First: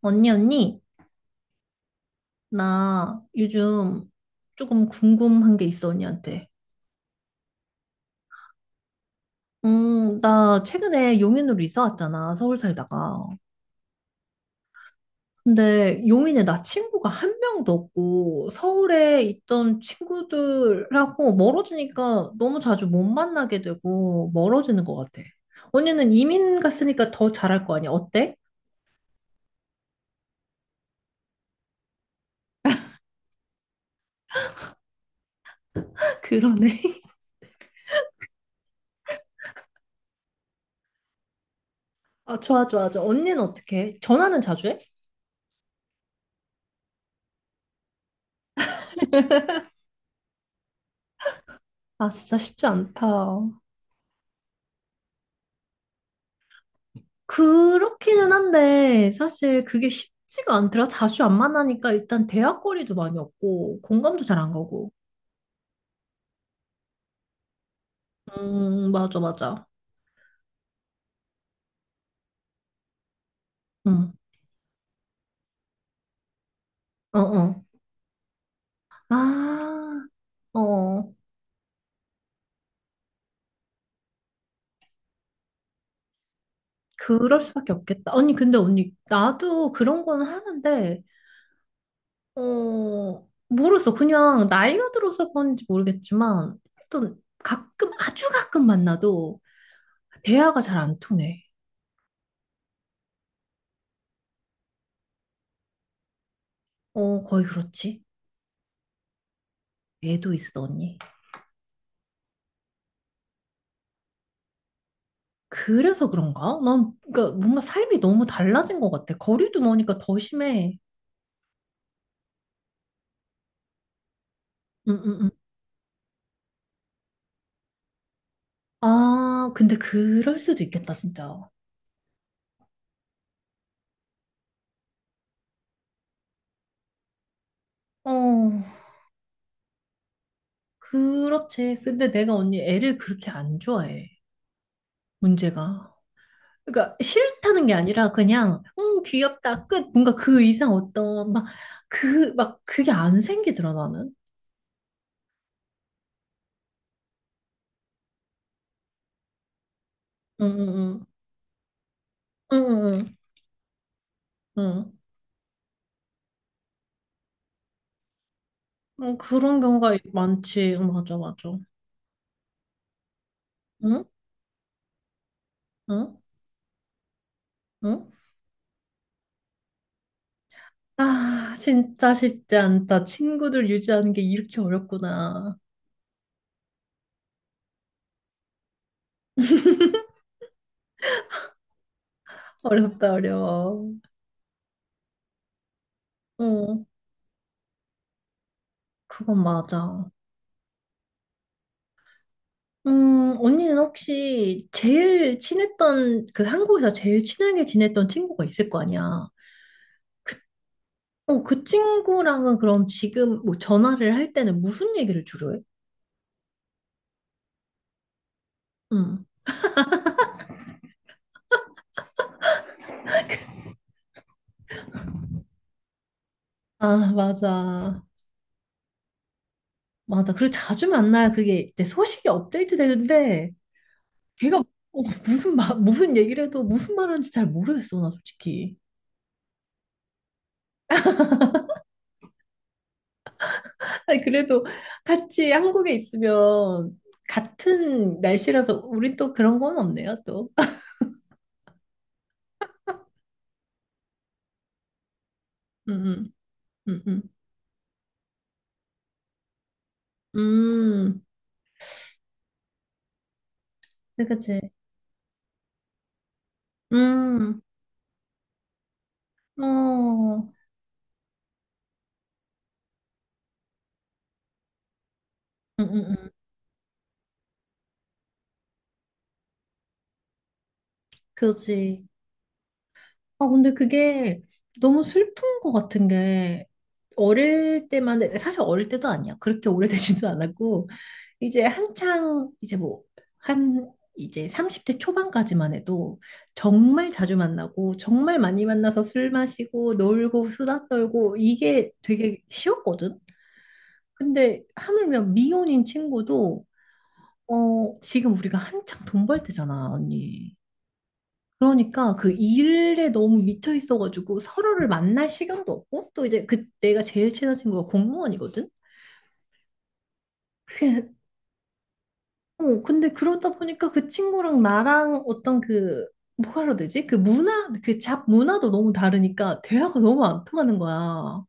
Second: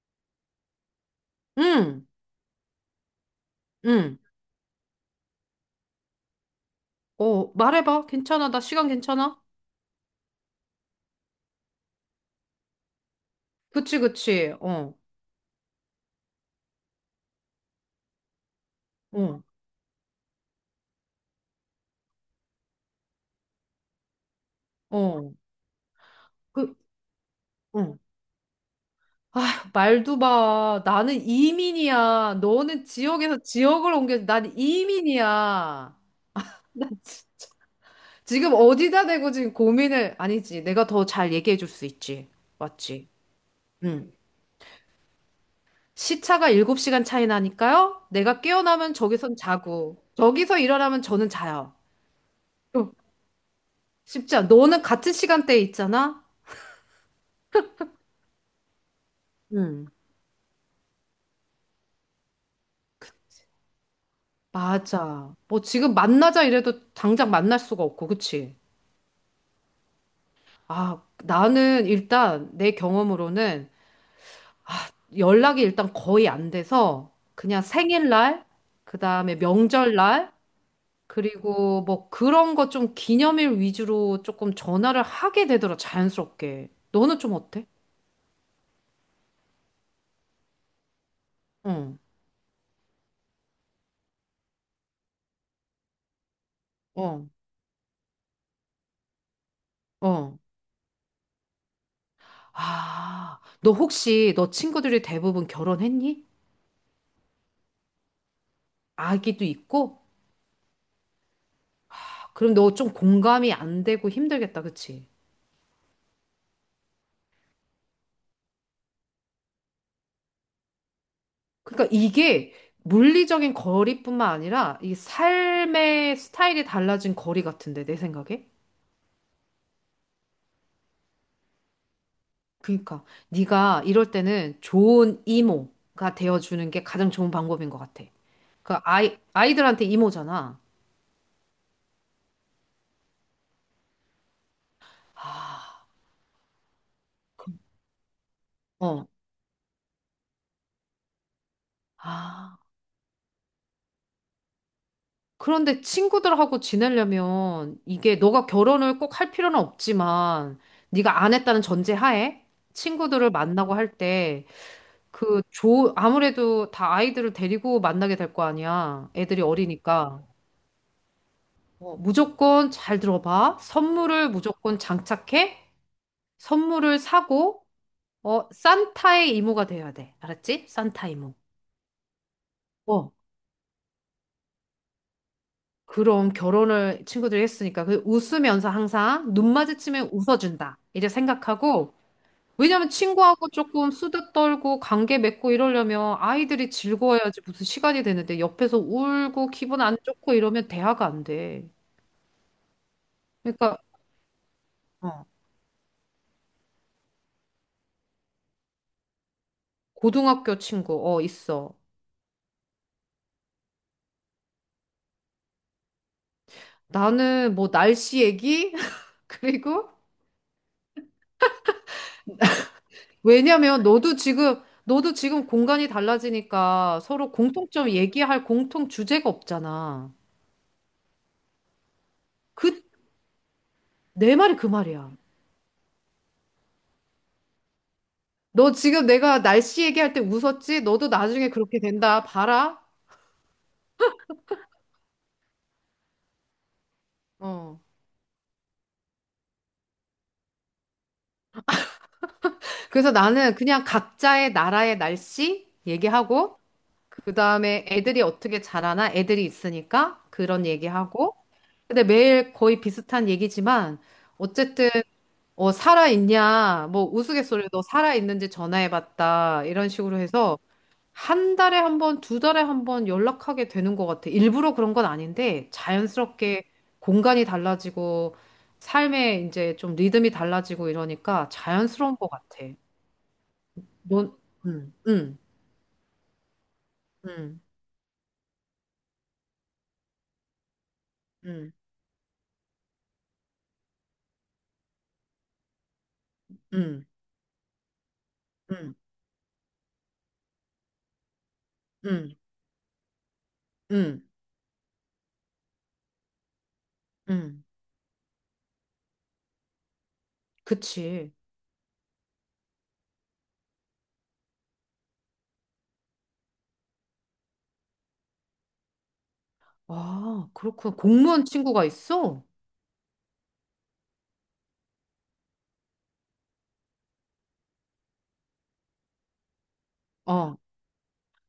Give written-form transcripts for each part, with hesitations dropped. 언니, 언니, 응, 나 요즘 응. 조금 궁금한 게 있어, 언니한테. 어, 말해봐. 괜찮아. 나 시간 괜찮아? 나 최근에 용인으로 이사 왔잖아, 서울 살다가. 그치, 그치. 근데 용인에 나 친구가 한 명도 없고, 서울에 어, 있던 친구들하고 멀어지니까 너무 자주 못 만나게 되고, 멀어지는 것 같아. 어. 언니는 이민 그, 갔으니까 더 잘할 거 아니야? 어. 어때? 말도 봐. 나는 이민이야. 너는 지역에서 지역을 옮겨. 난 이민이야. 그러네. 지금 어디다 대고 지금 고민을, 아니지. 내가 더 잘 얘기해 줄 수 있지. 아, 좋아, 좋아, 좋아. 맞지? 언니는 어떻게 해? 응. 전화는 자주 해? 시차가 7시간 차이 나니까요. 내가 깨어나면 저기선 자고, 저기서 일어나면 저는 자요. 아, 진짜 쉽지 어, 않다. 쉽지 않아. 너는 같은 시간대에 있잖아? 그렇기는 한데 사실 응. 그게 쉽지가 않더라. 자주 안 만나니까 일단 대화거리도 많이 없고 공감도 잘 안 가고. 맞아. 뭐 지금 만나자 이래도 당장 만날 수가 없고, 그치? 맞아, 맞아. 아, 나는 일단 내 경험으로는 응, 연락이 일단 거의 안 돼서 어, 어. 그냥 생일날, 그다음에 아, 명절날, 어. 그리고 뭐 그런 거 좀 기념일 위주로 조금 전화를 하게 되더라, 자연스럽게. 너는 좀 그럴 어때? 수밖에 없겠다. 언니, 근데 언니, 나도 그런 건 하는데, 응, 어, 모르겠어. 그냥 나이가 들어서 그런지 모르겠지만, 일단 어, 가끔, 아주 가끔 만나도 어. 대화가 잘 안 통해. 아, 너 혹시 너 친구들이 대부분 결혼했니? 어, 거의 그렇지. 아기도 있고? 애도 있어, 언니. 그럼 너 좀 공감이 안 되고 힘들겠다, 그치? 그래서 그런가? 난 그러니까 뭔가 삶이 너무 달라진 것 같아. 거리도 머니까 더 심해. 그러니까 이게 물리적인 거리뿐만 아니라 응, 이 응, 응. 삶의 스타일이 달라진 거리 같은데 내 생각에. 아, 근데 그럴 수도 있겠다, 진짜. 그러니까 네가 이럴 때는 좋은 이모가 되어주는 게 가장 좋은 방법인 것 같아. 어, 그러니까 아이들한테 이모잖아. 그렇지. 근데 내가 언니 애를 그렇게 안 좋아해. 아, 문제가. 그러니까 싫다는 게 아니라 그냥 어, 귀엽다 끝. 뭔가 그 이상 어떤 막 그 아. 막 그게 안 생기더라 나는. 그런데 친구들하고 지내려면 이게 너가 결혼을 꼭 할 필요는 없지만 응응응. 네가 안 했다는 전제 하에 응응응. 친구들을 만나고 할 때. 응. 그 조, 아무래도 다 아이들을 데리고 만나게 될 거 아니야. 응, 애들이 그런 경우가 어리니까. 많지. 응, 맞아 맞아. 어, 무조건 잘 들어봐. 응? 선물을 무조건 장착해. 응? 선물을 사고, 응? 어, 산타의 이모가 돼야 돼. 알았지? 산타 이모. 아, 진짜 쉽지 않다. 어, 친구들 유지하는 게 이렇게 어렵구나. 그럼 결혼을 친구들이 했으니까. 그 웃으면서 항상 눈 마주치면 웃어준다. 이제 생각하고, 왜냐면 어렵다, 친구하고 조금 어려워. 수다 떨고 관계 맺고 이러려면 아이들이 어, 즐거워야지 무슨 시간이 되는데 옆에서 그건 울고 기분 안 맞아. 좋고 이러면 대화가 안 돼. 언니는 그러니까 혹시 제일 친했던, 그 한국에서 제일 친하게 지냈던 친구가 있을 거 아니야. 고등학교 친구 어 어, 그 있어. 친구랑은 그럼 지금 뭐 전화를 할 때는 무슨 얘기를 주로 해? 나는 뭐 날씨 얘기? 응. 그리고 왜냐면 너도 지금 공간이 달라지니까 아, 서로 공통점 맞아. 얘기할 공통 주제가 없잖아. 맞아. 그리고 자주 만나야 그게 이제 소식이 업데이트 그 되는데, 내 말이 걔가 그 어, 말이야. 무슨 말, 무슨 얘기를 해도 무슨 말하는지 잘 모르겠어, 나 너 솔직히. 지금 내가 날씨 얘기할 때 웃었지? 너도 나중에 그렇게 된다. 봐라. 아니, 그래도 같이 한국에 있으면 어. 같은 날씨라서 우리 또 그런 건 없네요, 또. 그래서 나는 그냥 각자의 나라의 날씨 음, 얘기하고, 음, 음, 그 다음에 애들이 어떻게 자라나 애들이 있으니까 음. 그런 음, 얘기하고, 근데 매일 거의 비슷한 얘기지만, 그치. 그치. 어쨌든, 어, 살아있냐, 뭐 음, 우스갯소리로 살아있는지 전화해봤다, 이런 식으로 어, 해서, 한 달에 한 번, 두 달에 한 번 연락하게 되는 것 같아. 일부러 그런 건 아닌데, 음, 음, 음. 자연스럽게 공간이 달라지고, 삶의 이제 좀 리듬이 달라지고 이러니까 그지. 자연스러운 것 같아. 아, 근데 넌, 그게 응, 너무 응, 슬픈 것 같은 게, 응, 어릴 때만, 사실 어릴 때도 아니야. 그렇게 오래되지도 않았고, 이제 응, 한창, 이제 뭐, 한, 이제 30대 초반까지만 해도 응, 정말 자주 만나고, 정말 많이 응, 만나서 술 마시고, 놀고, 수다 떨고, 이게 응, 되게 쉬웠거든? 응, 근데 하물며 미혼인 친구도, 응. 어, 지금 우리가 한창 돈 벌 때잖아, 언니. 그치. 그러니까 그 일에 너무 미쳐 있어가지고 서로를 만날 시간도 없고 또 이제 그 내가 제일 친한 친구가 공무원이거든. 아, 그렇구나. 그게 공무원 친구가 있어? 어 근데 그러다 보니까 그 친구랑 나랑 어떤 그 뭐라 해야 되지? 그 문화 그 잡 문화도 너무 다르니까 대화가 너무 안 어, 통하는 거야.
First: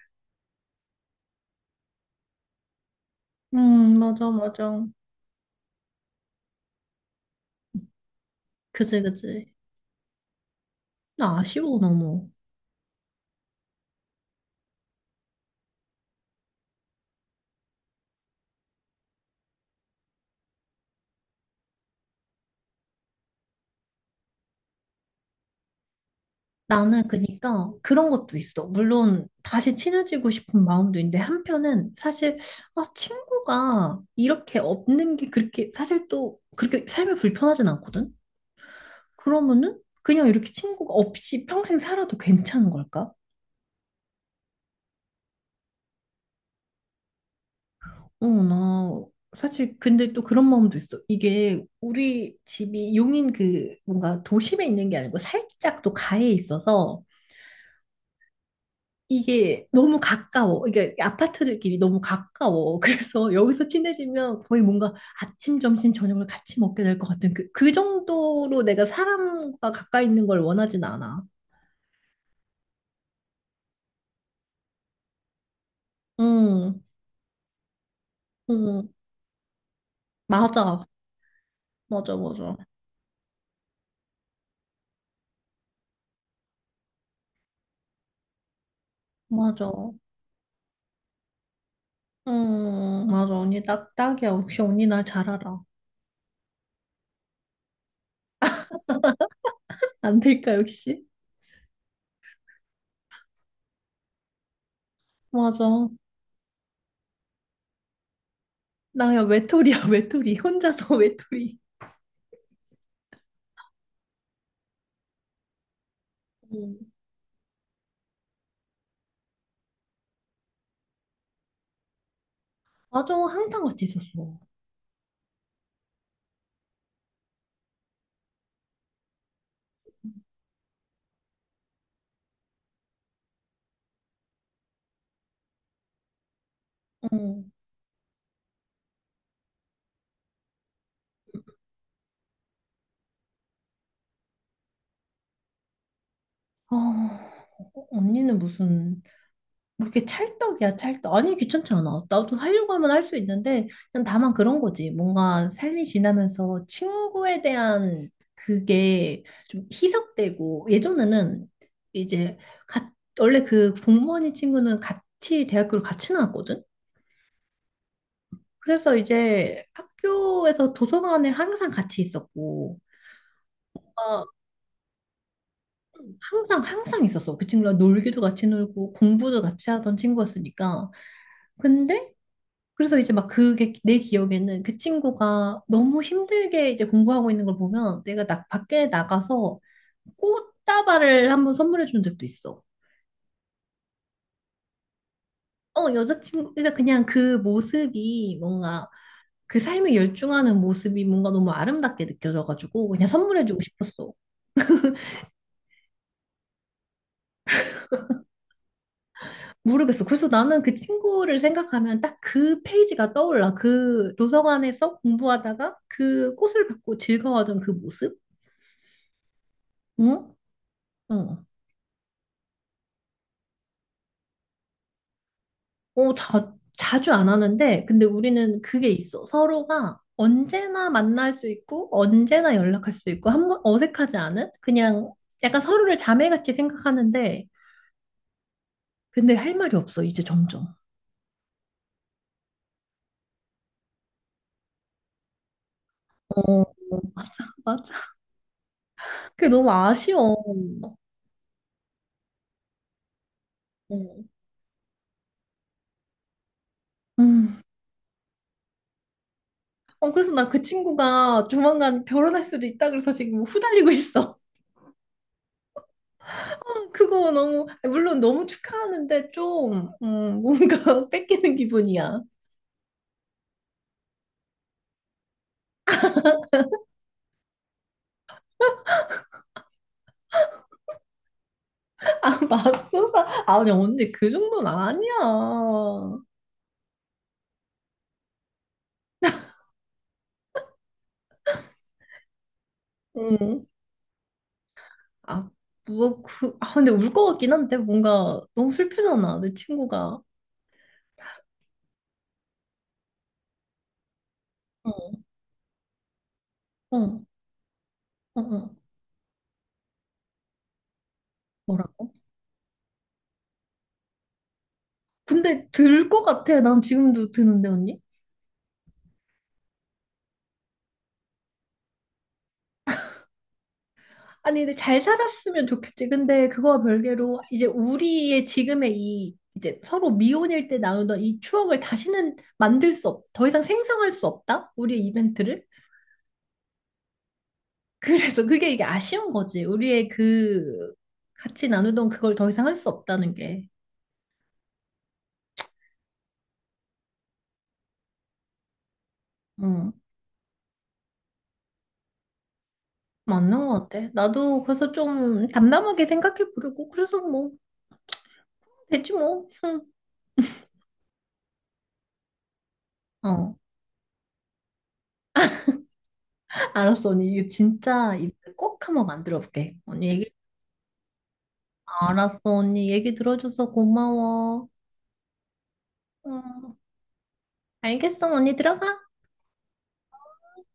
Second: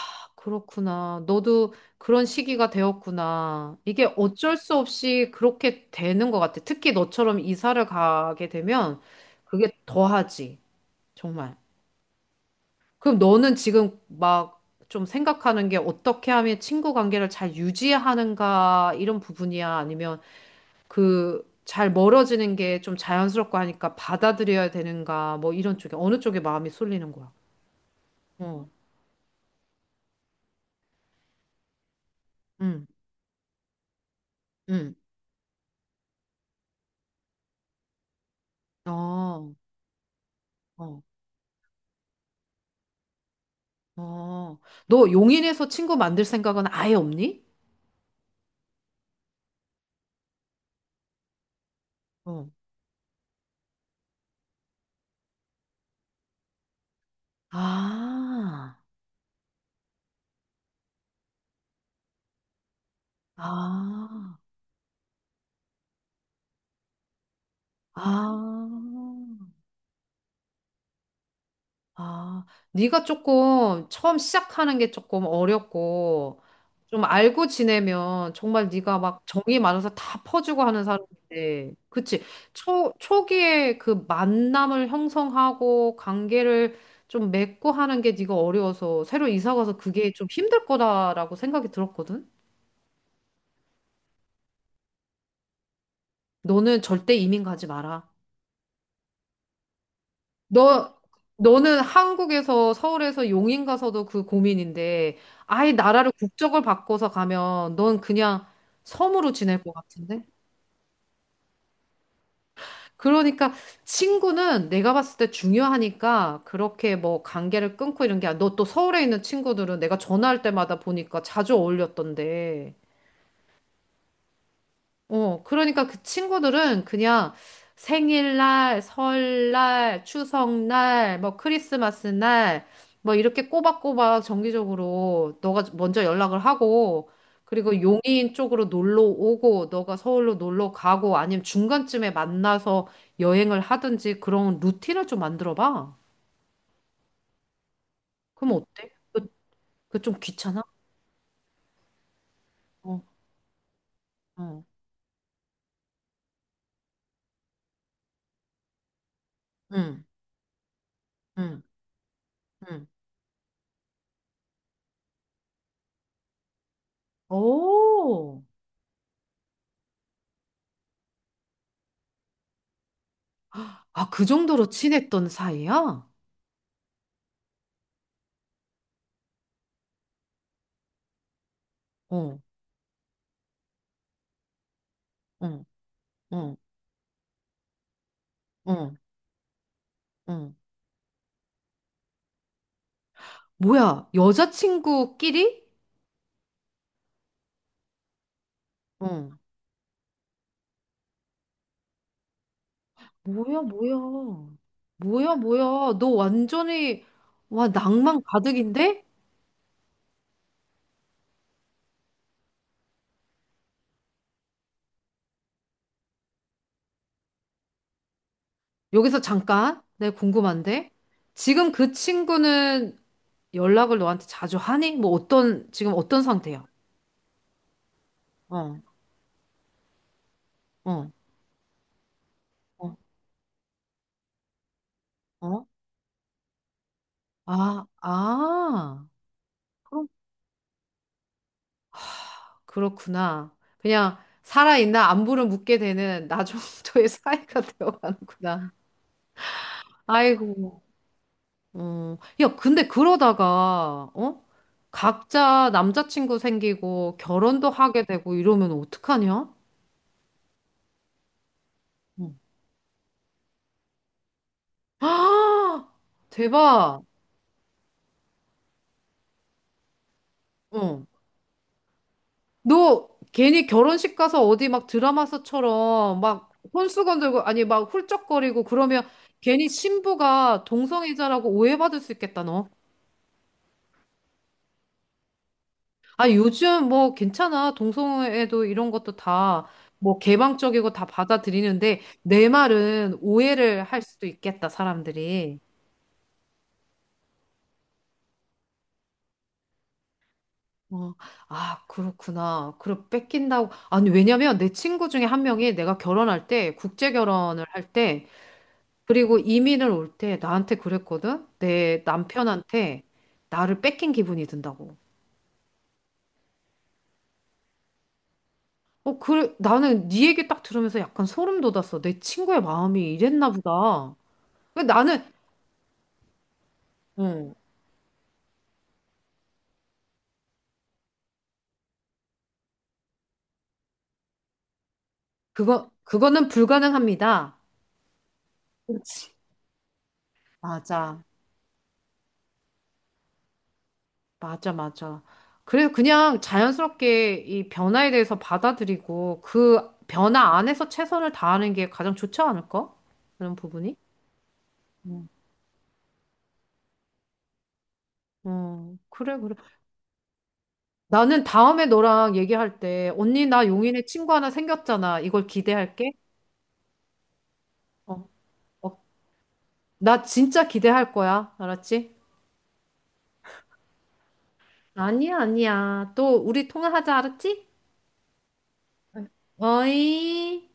아, 그렇구나. 너도 그런 시기가 되었구나. 이게 맞아 어쩔 수 맞아. 없이 그렇게 되는 것 같아. 특히 너처럼 이사를 가게 되면 그지 그지. 그게 더하지. 나 정말. 아쉬워 너무. 그럼 너는 지금 막 좀 생각하는 게 어떻게 하면 친구 관계를 잘 유지하는가 이런 부분이야? 아니면 그 잘 멀어지는 게 좀 자연스럽고 하니까 받아들여야 되는가 뭐 이런 쪽에 어느 쪽에 마음이 나는 쏠리는 거야. 그니까 그런 것도 있어. 어, 물론 다시 친해지고 싶은 마음도 있는데 한편은 사실 아, 응, 친구가 이렇게 응, 없는 게 그렇게 사실 또 그렇게 삶이 불편하진 않거든. 어, 그러면은 그냥 이렇게 친구가 어, 없이 평생 살아도 괜찮은 걸까? 어. 너 용인에서 친구 만들 생각은 아예 없니? 어, 나 사실 근데 또 그런 마음도 있어. 이게 우리 어. 집이 용인 그 뭔가 도심에 있는 게 아니고 살짝 또 가에 있어서 아, 이게 너무 가까워. 이게 아파트들끼리 너무 가까워. 그래서 여기서 아, 친해지면 거의 뭔가 아침, 점심, 저녁을 같이 먹게 될 것 같은 그, 그 아. 정도로 내가 사람과 가까이 있는 걸 원하진 않아. 아, 네가 조금 처음 시작하는 게 조금 어렵고 응, 좀 알고 지내면 정말 응, 네가 막 정이 많아서 다 퍼주고 하는 맞아. 사람인데, 맞아, 그치? 맞아. 초 초기에 그 만남을 형성하고 관계를 좀 맺고 하는 게 네가 어려워서 새로 이사 맞아. 가서 그게 좀 힘들 거다라고 생각이 들었거든. 응, 맞아. 언니 딱, 딱이야. 역시 언니 나 잘 알아. 너는 절대 이민 가지 마라. 안 될까, 너, 역시? 너는 한국에서, 서울에서 용인 가서도 그 고민인데, 아예 맞아. 나라를 국적을 바꿔서 가면 넌 그냥 나야 섬으로 지낼 것 외톨이야, 같은데? 외톨이. 혼자서 외톨이. 그러니까 친구는 내가 봤을 때 중요하니까 응. 그렇게 뭐 관계를 끊고 이런 게, 너 또 서울에 있는 친구들은 내가 전화할 때마다 보니까 자주 어울렸던데. 맞아. 항상 같이 있었어. 어, 그러니까 그 친구들은 그냥 생일날, 설날, 추석날, 뭐 크리스마스 날, 뭐 이렇게 꼬박꼬박 정기적으로 너가 먼저 연락을 하고, 응. 그리고 용인 쪽으로 놀러 오고, 너가 서울로 놀러 가고, 아니면 중간쯤에 만나서 여행을 하든지 그런 루틴을 좀 만들어 봐. 어, 언니는 그럼 어때? 무슨 그, 뭐 그 이렇게 좀 귀찮아? 찰떡이야 찰떡. 아니 귀찮지 않아. 나도 하려고 하면 어, 할 수 있는데 그냥 다만 그런 어, 거지. 뭔가 삶이 지나면서 친구에 대한 그게 좀 응, 희석되고. 예전에는 응, 이제 응. 가, 원래 그 공무원이 친구는 같이 대학교를 같이 나왔거든. 오, 그래서 이제 학교에서 도서관에 항상 같이 있었고 아, 어, 그 정도로 친했던 사이야? 항상 항상 있었어. 그 친구랑 놀기도 같이 놀고 공부도 같이 하던 친구였으니까. 근데 어. 그래서 이제 막 그게 내 기억에는 그 친구가 응, 너무 응, 힘들게 이제 공부하고 있는 걸 보면 내가 나, 밖에 응, 나가서 응, 꽃다발을 한번 선물해 준 적도 있어. 뭐야, 여자친구끼리? 어, 여자친구, 그래서 그냥 그 모습이 뭔가 응. 그 삶에 열중하는 모습이 뭔가 너무 아름답게 느껴져가지고 그냥 선물해 주고 뭐야, 뭐야. 싶었어. 뭐야, 뭐야. 너 완전히, 와, 낭만 가득인데? 모르겠어. 그래서 나는 그 친구를 생각하면 딱 그 페이지가 떠올라. 그 도서관에서 공부하다가 그 꽃을 받고 즐거워하던 그 모습? 여기서 잠깐, 내가 응? 궁금한데? 응. 지금 그 친구는 연락을 너한테 자주 하니? 뭐 어떤, 지금 어, 어떤 자, 상태야? 자주 안 하는데, 근데 우리는 어, 그게 있어. 서로가 언제나 어, 만날 수 있고, 언제나 연락할 어, 수 있고, 한 번 어색하지 않은? 그냥 약간 어. 서로를 자매같이 생각하는데, 아, 아, 근데 할 말이 없어, 그럼, 이제 점점. 그렇구나. 그냥 살아있나 안부를 묻게 되는 나 어, 정도의 맞아, 사이가 맞아. 되어가는구나. 그게 너무 아쉬워. 아이고, 어, 야, 근데 그러다가, 어. 어? 각자 남자친구 생기고 음. 결혼도 하게 되고 이러면 어떡하냐? 어, 그래서 나 그 친구가 조만간 응. 결혼할 수도 있다 그래서 지금 뭐 후달리고 있어. 아, 대박. 그거 너무, 물론 너무 축하하는데 좀, 뭔가 어. 뺏기는 기분이야. 너 괜히 결혼식 가서 어디 막 드라마서처럼 막 혼수건 들고, 아니, 막 훌쩍거리고 그러면 괜히 신부가 동성애자라고 오해받을 수 아, 있겠다, 너. 맙소사. 아, 아니, 언니, 그 정도는 아니야. 아, 요즘 뭐 괜찮아. 동성애도 이런 것도 다 뭐 개방적이고 다 받아들이는데 내 말은 응. 오해를 할 수도 있겠다, 아, 사람들이. 뭐, 그, 아, 근데 울 것 같긴 한데, 뭔가 너무 슬프잖아, 내 친구가. 어, 아, 그렇구나. 그럼 뺏긴다고. 아니, 왜냐면 내 친구 응. 중에 한 명이 내가 결혼할 때, 국제 어, 결혼을 할 때, 어, 어. 그리고 이민을 올 때 나한테 그랬거든? 내 뭐라고? 남편한테 나를 뺏긴 기분이 든다고. 근데 들 것 같아. 난 지금도 드는데, 언니? 어, 그래. 나는 네 얘기 딱 들으면서 약간 소름 돋았어. 내 친구의 마음이 이랬나 보다. 아니, 근데 근데 잘 나는 살았으면 좋겠지. 근데 그거와 별개로, 어. 이제 우리의 지금의 이, 이제 서로 미혼일 때 나누던 이 추억을 다시는 만들 수 없, 더 이상 생성할 수 없다? 우리의 이벤트를? 그거는 불가능합니다. 그래서 그게 이게 아쉬운 그렇지. 거지. 우리의 그 맞아. 같이 나누던 그걸 더 이상 할 수 없다는 게. 맞아, 맞아. 그래서 그냥 자연스럽게 이 변화에 대해서 받아들이고 그 응. 변화 안에서 최선을 다하는 게 가장 좋지 않을까? 그런 맞는 것 부분이? 같아. 나도 그래서 좀 담담하게 생각해 보려고. 그래서 뭐, 어, 되지 그래, 뭐. 그래. 응. 나는 다음에 너랑 얘기할 때, 언니, 어. 나 용인에 친구 하나 생겼잖아. 이걸 기대할게. 알았어, 언니. 이거 진짜 어, 이꼭 어, 한번 만들어 볼게. 언니 나 얘기, 진짜 기대할 거야. 알았지? 알았어, 언니. 얘기 들어줘서 고마워. 아니야, 아니야. 또 우리 응. 통화하자. 알았지? 알겠어, 언니. 들어가. 어이. 응.